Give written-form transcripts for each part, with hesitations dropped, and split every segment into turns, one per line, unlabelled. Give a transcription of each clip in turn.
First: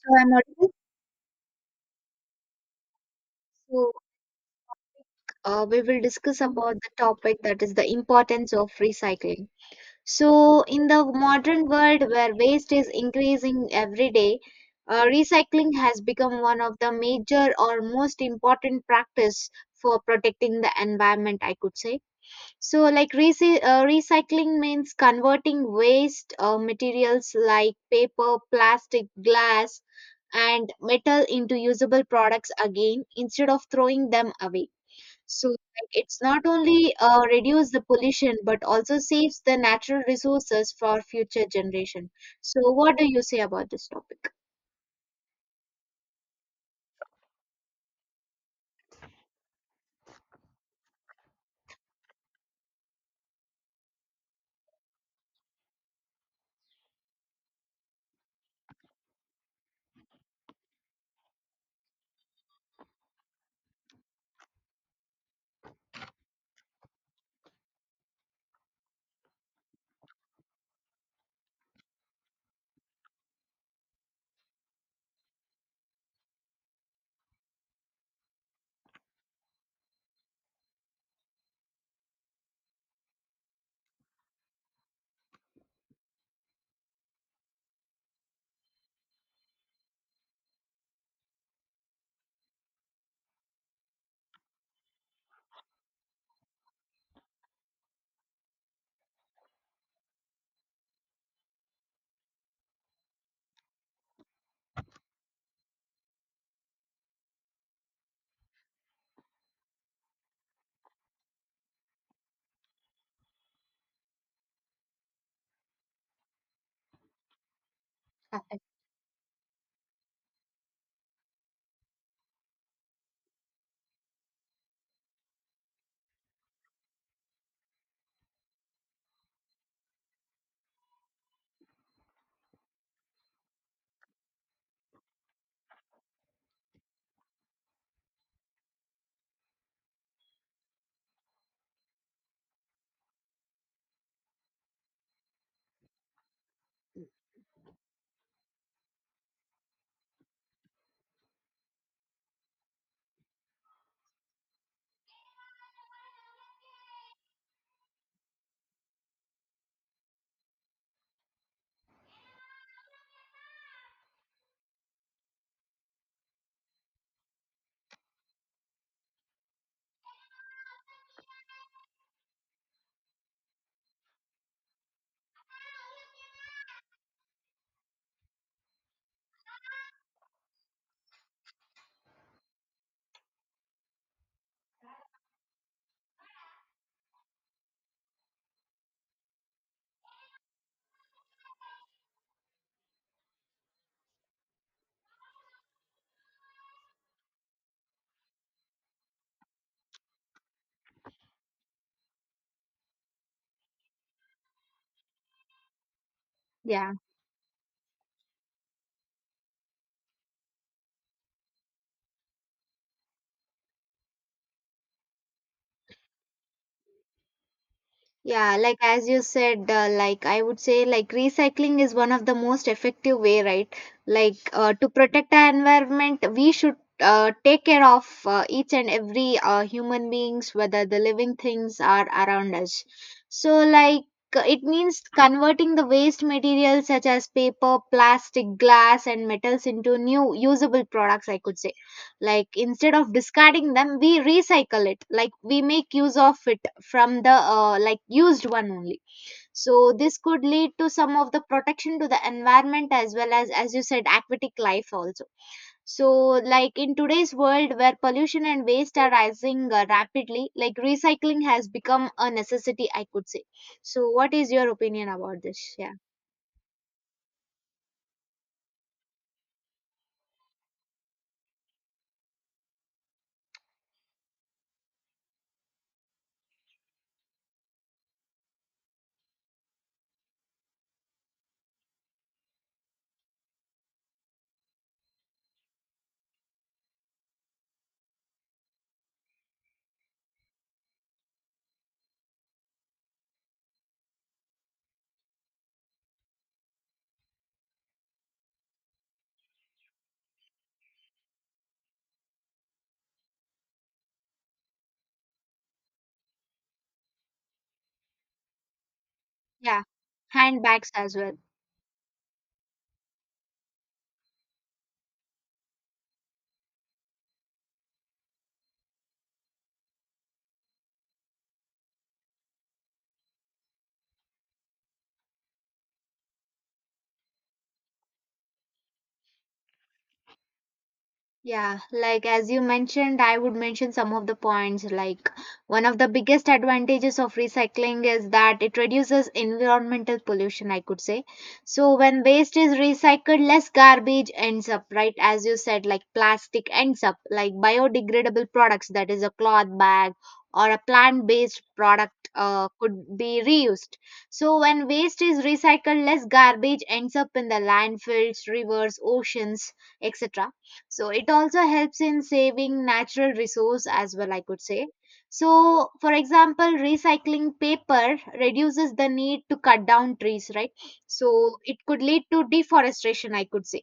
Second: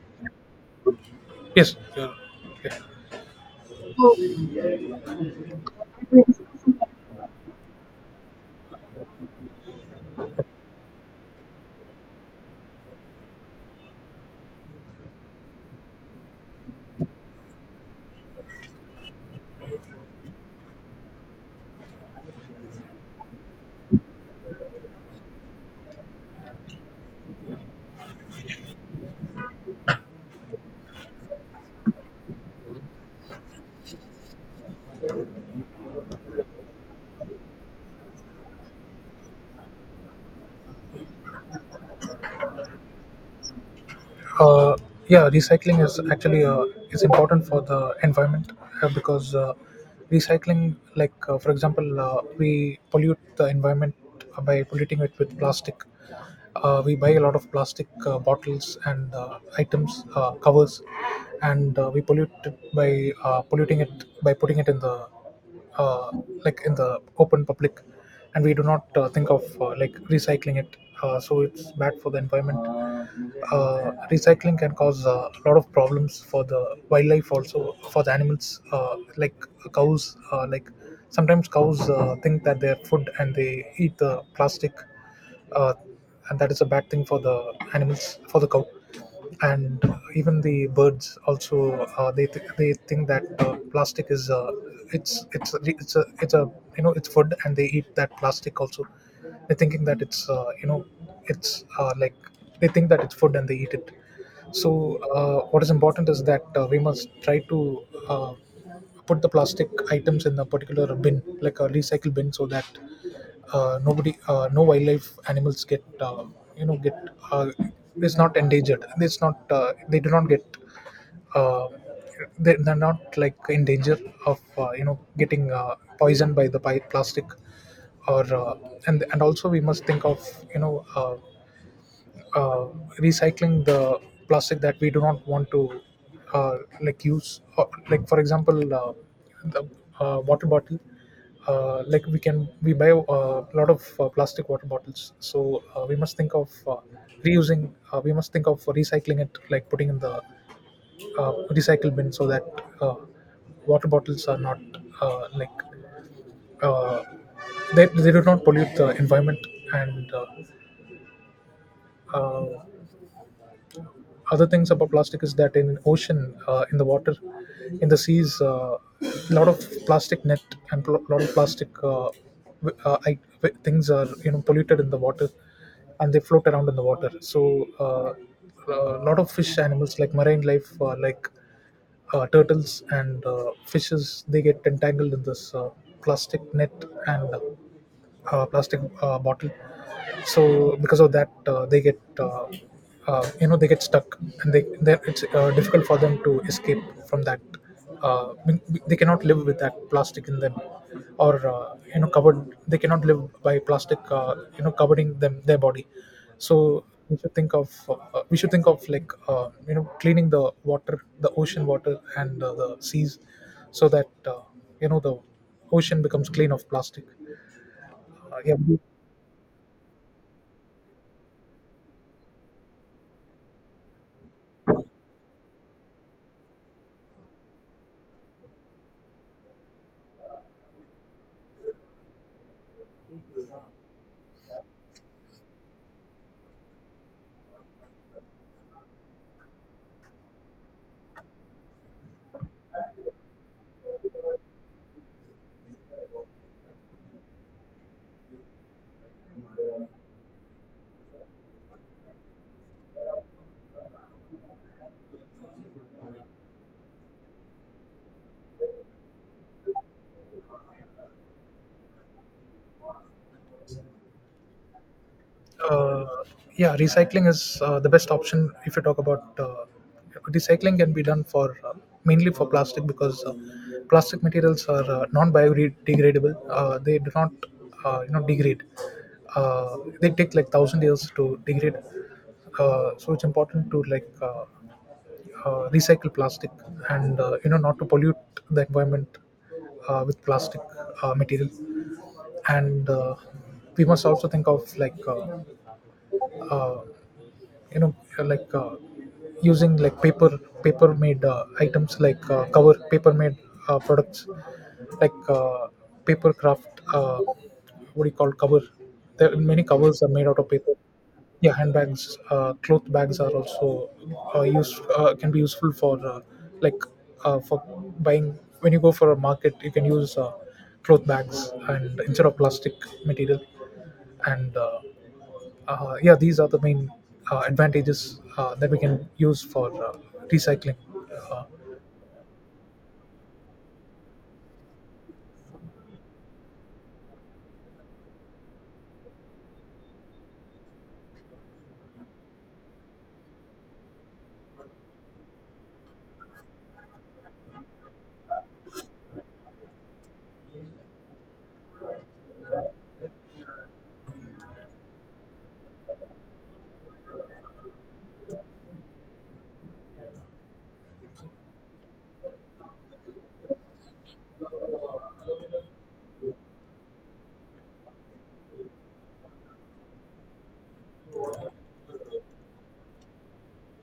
So I'm audible.
Yes,
So we will discuss about the topic that is the importance of recycling. So in the modern world where waste is increasing every day, recycling has become one of the major or most important practice for protecting the environment, I could say. So like recycling means converting waste materials like paper, plastic, glass, and metal into usable products again instead of throwing them away. So like, it's not only reduce the pollution but also saves the natural resources for future generation. So what do you say about this topic?
uh, yeah, recycling is actually is important for the environment because recycling, like, for example, we pollute the environment by polluting it with plastic. We buy a lot of plastic bottles and items, covers, and we pollute it by polluting it by putting it in the, uh, like, in the open public, and we do not think of like recycling it, so it's bad for the environment. Recycling can cause a lot of problems for the wildlife, also for the animals, like cows. Like, sometimes cows think that they're food and they eat the plastic, uh, and that is a bad thing for the animals, for the cow. And even the birds also, they think that plastic is it's a you know it's food, and they eat that plastic also. They're thinking that it's, it's, like, they think that it's food and they eat it. So what is important is that we must try to put the plastic items in a particular bin like a recycle bin, so that nobody, no wildlife animals get, get, uh, it's not
I- I-
endangered, it's not, they do not get, uh, they're not like in danger of getting poisoned by the plastic, or and also we must think of, you know uh, uh, recycling the plastic that we do not want to like use, like for example, the water bottle. Like, we buy a lot of plastic water bottles, so we must think of reusing, we must think of recycling it, like putting in the recycle bin, so that uh, water bottles are not, like, uh, they do not pollute the environment. And uh, other things about plastic is that in ocean, in the water, in the seas, a lot of plastic net and a lot of plastic things are, you know, polluted in the water, and they float around in the water. So uh, a lot of fish animals like marine life, like turtles and fishes, they get entangled in this plastic net and plastic bottle. So because of that, they get you know, they get stuck, and it's difficult for them to escape from that. They cannot live with that plastic in them, or, you know, covered. They cannot live by plastic, you know, covering them, their body. So
Yeah.
we should think of, we should think of like, cleaning the water, the ocean water, and the seas, so that uh, the ocean becomes clean of plastic.
Yeah,
Yeah,
like as you said, like I would say, like recycling is one of the most effective way, right? Like to protect our environment, we should take care of each and every human beings, whether the living things are around us. So, like it means converting the waste materials such as paper, plastic, glass, and metals into new usable products. I could say, like instead of discarding them we recycle it, like we make use of it from the like used one only. So this could lead to some of the protection to the environment, as well as you said, aquatic life also. So like in today's world where pollution and waste are rising rapidly, like recycling has become a necessity, I could say. So what is your opinion about this? Yeah.
uh, yeah, recycling is the best option. If you talk about recycling, can be done for, mainly for plastic, because plastic materials are non-biodegradable. They do not, you know, degrade. They take like thousand years to degrade. So it's important to, like, recycle plastic and, you know, not to pollute the environment with plastic material. And we must also think of, like, uh, like, using like paper made items, like cover, paper made products, like paper craft, what do you call, cover. There are many
Yeah,
covers are made out of paper.
handbags as well.
Yeah, handbags, cloth bags are also used, can be useful for, like, for buying, when you go for a market, you can use cloth bags and instead of plastic material. And yeah, these are the main advantages that we can use for recycling. Uh,
Yeah, like as you mentioned, I would mention some of the points. Like one of the biggest advantages of recycling is that it reduces environmental pollution, I could say. So when waste is recycled, less garbage ends up, right? As you said, like plastic ends up, like biodegradable products, that is a cloth bag or a plant-based product, could be reused. So when waste is recycled, less garbage ends up in the landfills, rivers, oceans, etc. So it also helps in saving natural resource as well, I could say. So for example, recycling paper reduces the need to cut down trees, right? So it could lead to deforestation, I could say.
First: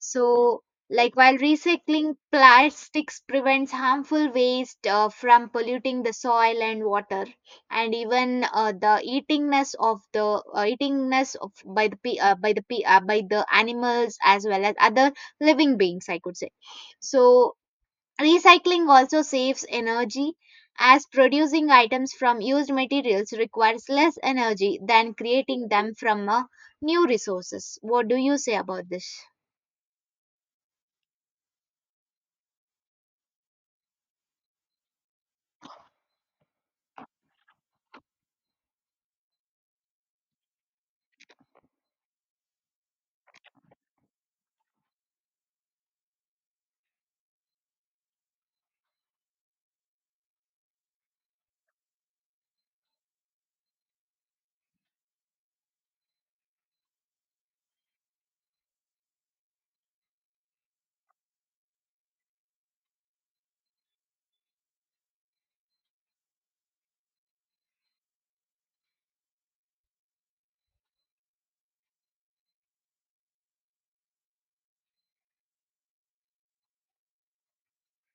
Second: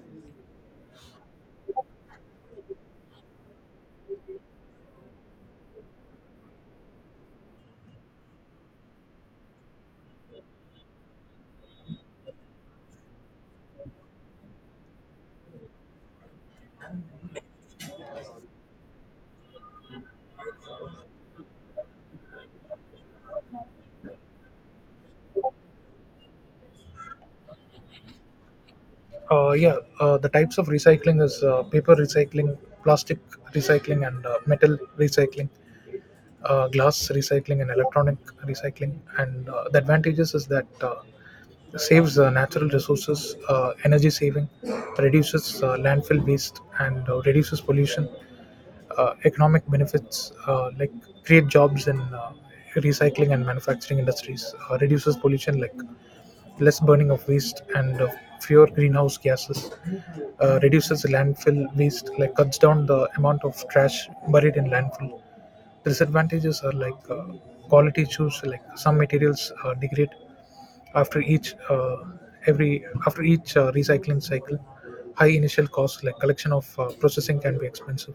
So like while recycling plastics prevents harmful waste from polluting the soil and water, and even the eatingness of by the by the by the animals, as well as other living beings, I could say. So, recycling also saves energy as producing items from used materials requires less energy than creating them from new resources. What do you say about this?
yeah, the types of recycling is paper recycling, plastic recycling, and metal recycling, glass recycling, and electronic recycling. And the advantages is that saves natural resources, energy saving, reduces landfill waste, and reduces pollution, economic benefits, like create jobs in recycling and manufacturing industries, reduces pollution, like less burning of waste, and fewer greenhouse gases, reduces landfill waste, like cuts down the amount of trash buried in landfill. Disadvantages are like quality issues, like some materials degrade after each recycling cycle. High initial costs, like collection of processing, can be expensive,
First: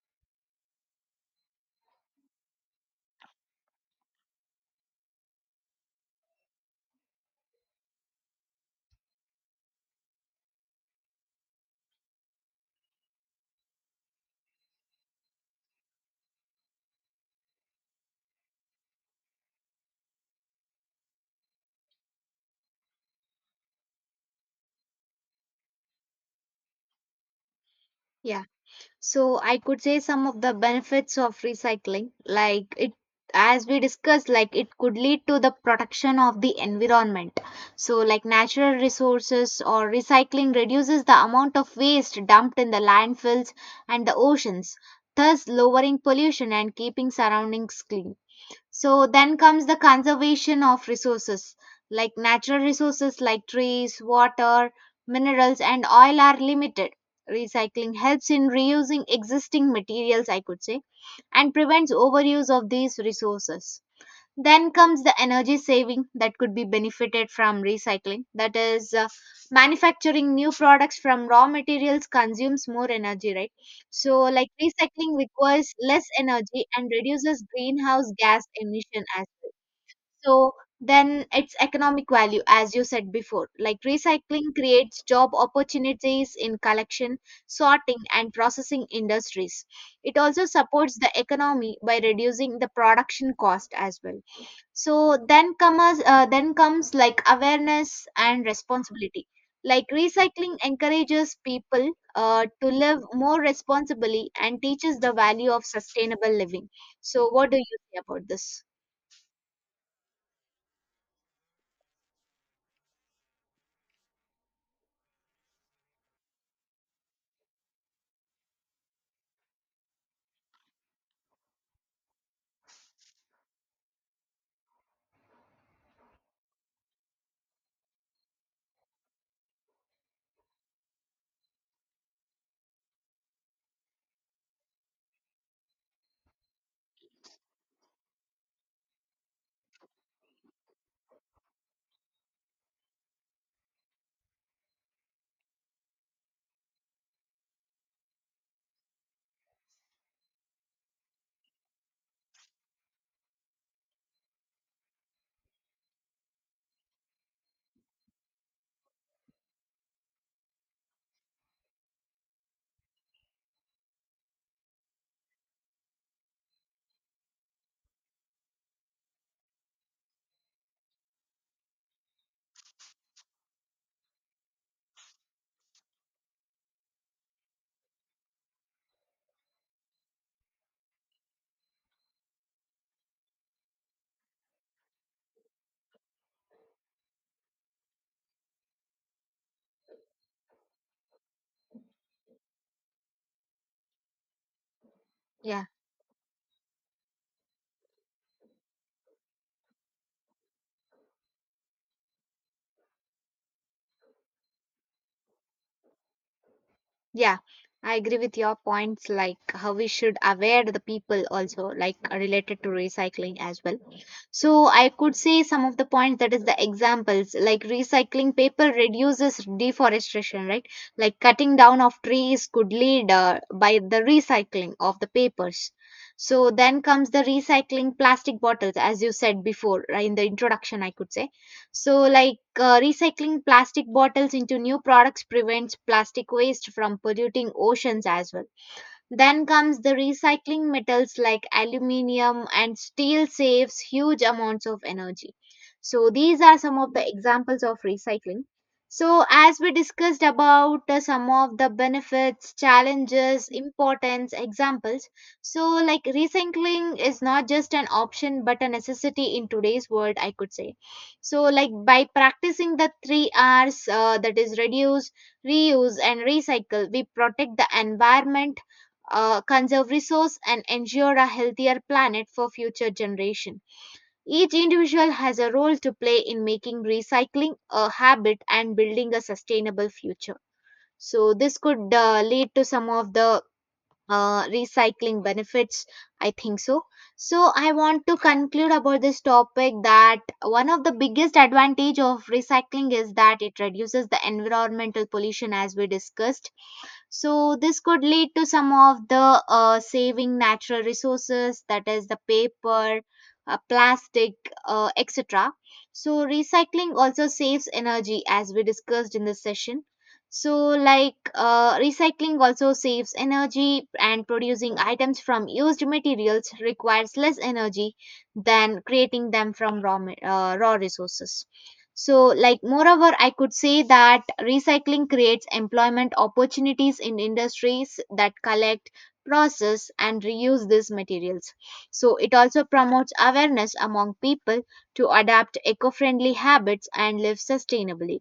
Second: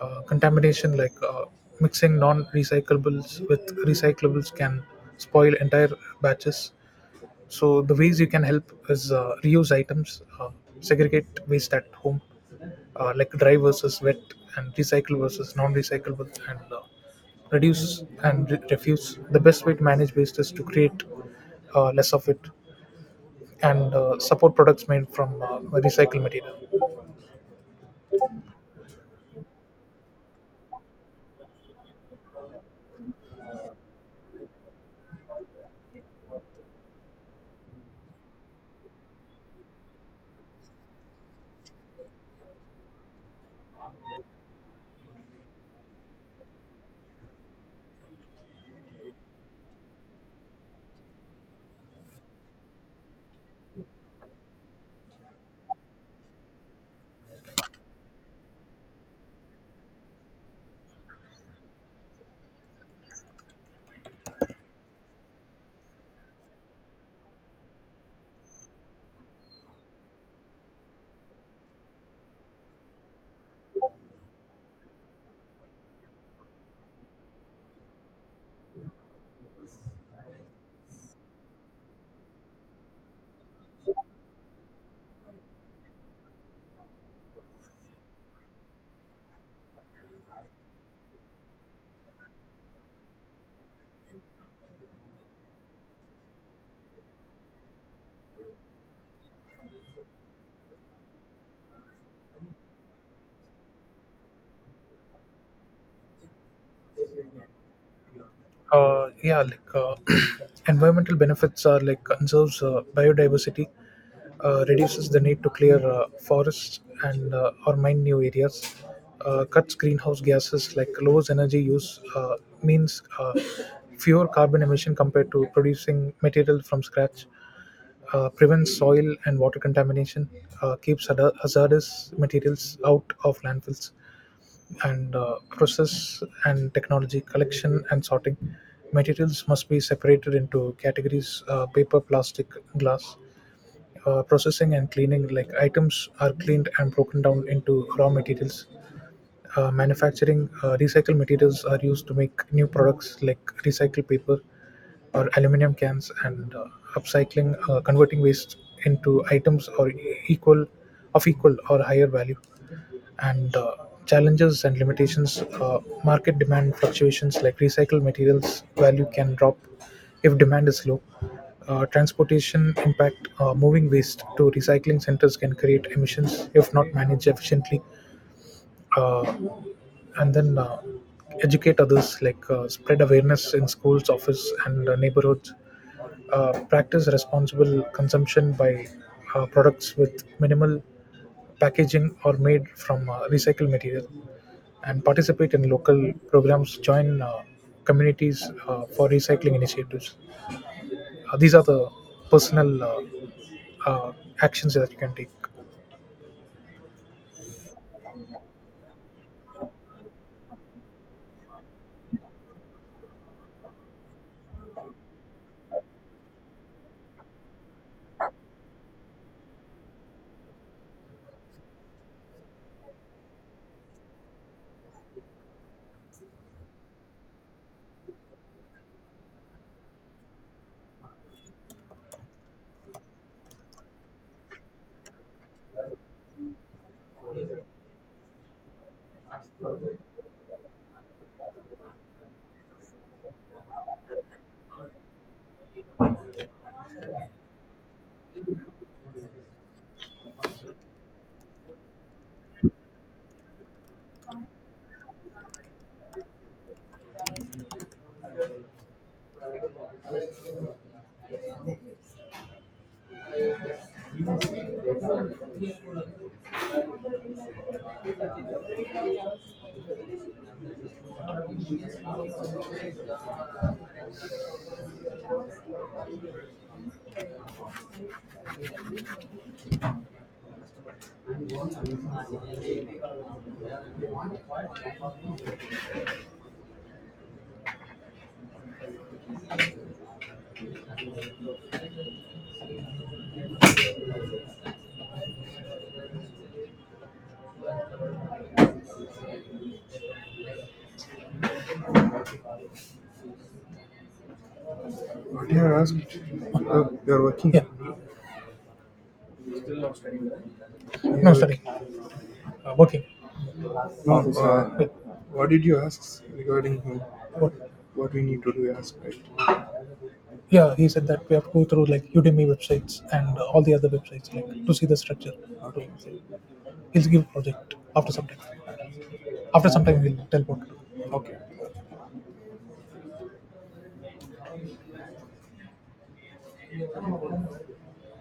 contamination, like mixing non-recyclables with recyclables can spoil entire batches. So the ways you can help is reuse items, segregate waste at home, like dry versus wet, and recycle versus non-recyclable, and reduce and refuse. The best way to manage waste is to create less of it, and support products made from recycled material.
Yeah. So I could say some of the benefits of recycling, like it, as we discussed, like it could lead to the protection of the environment. So like natural resources, or recycling reduces the amount of waste dumped in the landfills and the oceans, thus lowering pollution and keeping surroundings clean. So then comes the conservation of resources, like natural resources like trees, water, minerals, and oil are limited. Recycling helps in reusing existing materials, I could say, and prevents overuse of these resources. Then comes the energy saving that could be benefited from recycling. That is, manufacturing new products from raw materials consumes more energy, right? So, like recycling requires less energy and reduces greenhouse gas emission as well. So, then it's economic value, as you said before. Like recycling creates job opportunities in collection, sorting, and processing industries. It also supports the economy by reducing the production cost as well. So then comes like awareness and responsibility, like recycling encourages people to live more responsibly and teaches the value of sustainable living. So what do you say about this?
Yeah, like, environmental benefits are like conserves biodiversity, reduces the need to clear forests, and or mine new areas, cuts greenhouse gases, like lowers energy use, means fewer carbon emission compared to producing material from scratch, prevents soil and water contamination, keeps hazardous materials out of landfills, and process and technology, collection and sorting, materials must be separated into categories, paper, plastic, glass, processing and cleaning, like items are cleaned and broken down into raw materials, manufacturing, recycled materials are used to make new products like recycled paper or aluminum cans, and upcycling, converting waste into items or equal of equal or higher value. And challenges and limitations, market demand fluctuations, like recycled materials value can drop if demand is low, transportation impact, moving waste to recycling centers can create emissions if not managed efficiently, uh, and then educate others, like spread awareness in schools, office, and neighborhoods, practice responsible consumption by products with minimal packaging or made from recycled material, and participate
Yeah.
in local programs, join communities for recycling initiatives. These are the personal, uh, actions that you can take.
Yeah, I agree with your points, like how we should aware the people also, like related to recycling as well. So I could say some of the points, that is the examples, like recycling paper reduces deforestation, right? Like cutting down of trees could lead by the recycling of the papers. So then comes the recycling plastic bottles, as you said before, right, in the introduction, I could say. So, like recycling plastic bottles into new products prevents plastic waste from polluting oceans as well. Then comes the recycling metals like aluminium and steel saves huge amounts of energy. So these are some of the examples of recycling. So as we discussed about some of the benefits, challenges, importance, examples. So like recycling is not just an option but a necessity in today's world, I could say. So like by practicing the 3 Rs, that is reduce, reuse and recycle, we protect the environment, conserve resource, and ensure a healthier planet for future generation. Each individual has a role to play in making recycling a habit and building a sustainable future. So this could lead to some of the recycling benefits, I think so. So I want to conclude about this topic that one of the biggest advantage of recycling is that it reduces the environmental pollution, as we discussed. So this could lead to some of the saving natural resources, that is the paper, plastic,
What
etc.
dare I ask?
So recycling
You're
also
working. Yeah.
saves energy, as we discussed in this session. So like
No, you're sorry.
recycling also
Working.
saves energy,
No,
and producing
yeah.
items from
What did you
used
ask
materials
regarding,
requires less
what?
energy
What we need to do
than
as,
creating
right?
them from raw
Yeah, he said that we have
resources.
to go through like
So,
Udemy
like,
websites
moreover, I
and
could
all the
say
other
that
websites, like, to see the
recycling
structure.
creates
Okay.
employment opportunities
He'll
in
give project
industries
after some
that
time.
collect,
After some
process,
time,
and
we'll teleport.
reuse these
Okay.
materials. So, it also promotes awareness among people to adapt eco friendly habits and live sustainably.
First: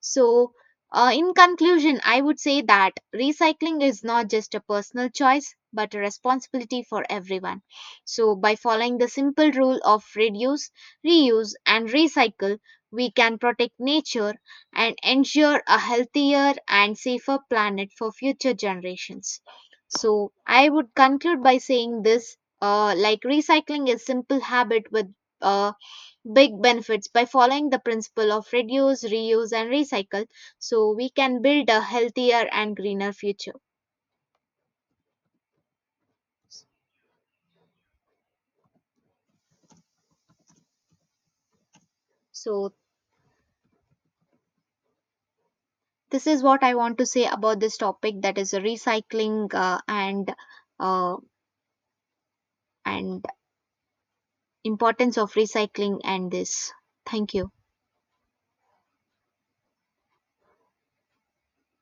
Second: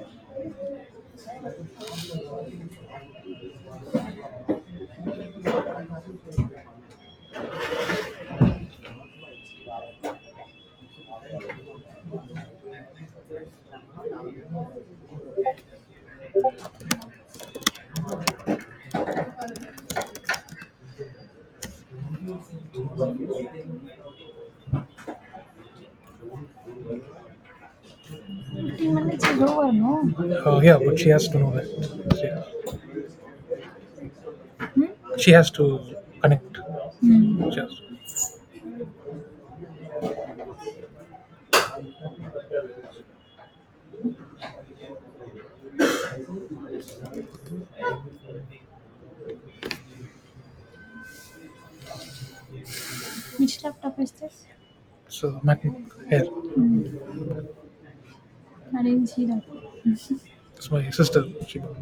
So, in conclusion, I would say that recycling is not just a personal choice but a responsibility for everyone. So, by following the simple rule of reduce, reuse, and recycle, we can protect nature and ensure a healthier and safer planet for future generations. So, I would conclude by saying this, like recycling is simple habit with uh, big benefits. By following the principle of
15
reduce,
minutes is
reuse, and
over, no?
recycle,
Yeah,
so
but she
we
has to
can
know that.
build a healthier and
She,
greener future.
she has to connect. She has to.
So, this is what I want to say about this topic, that is recycling, uh, and
Which laptop is this?
importance of
So, MacBook
recycling
Air.
and this.
Hmm,
Thank you.
I didn't see that. It's my sister. She bought.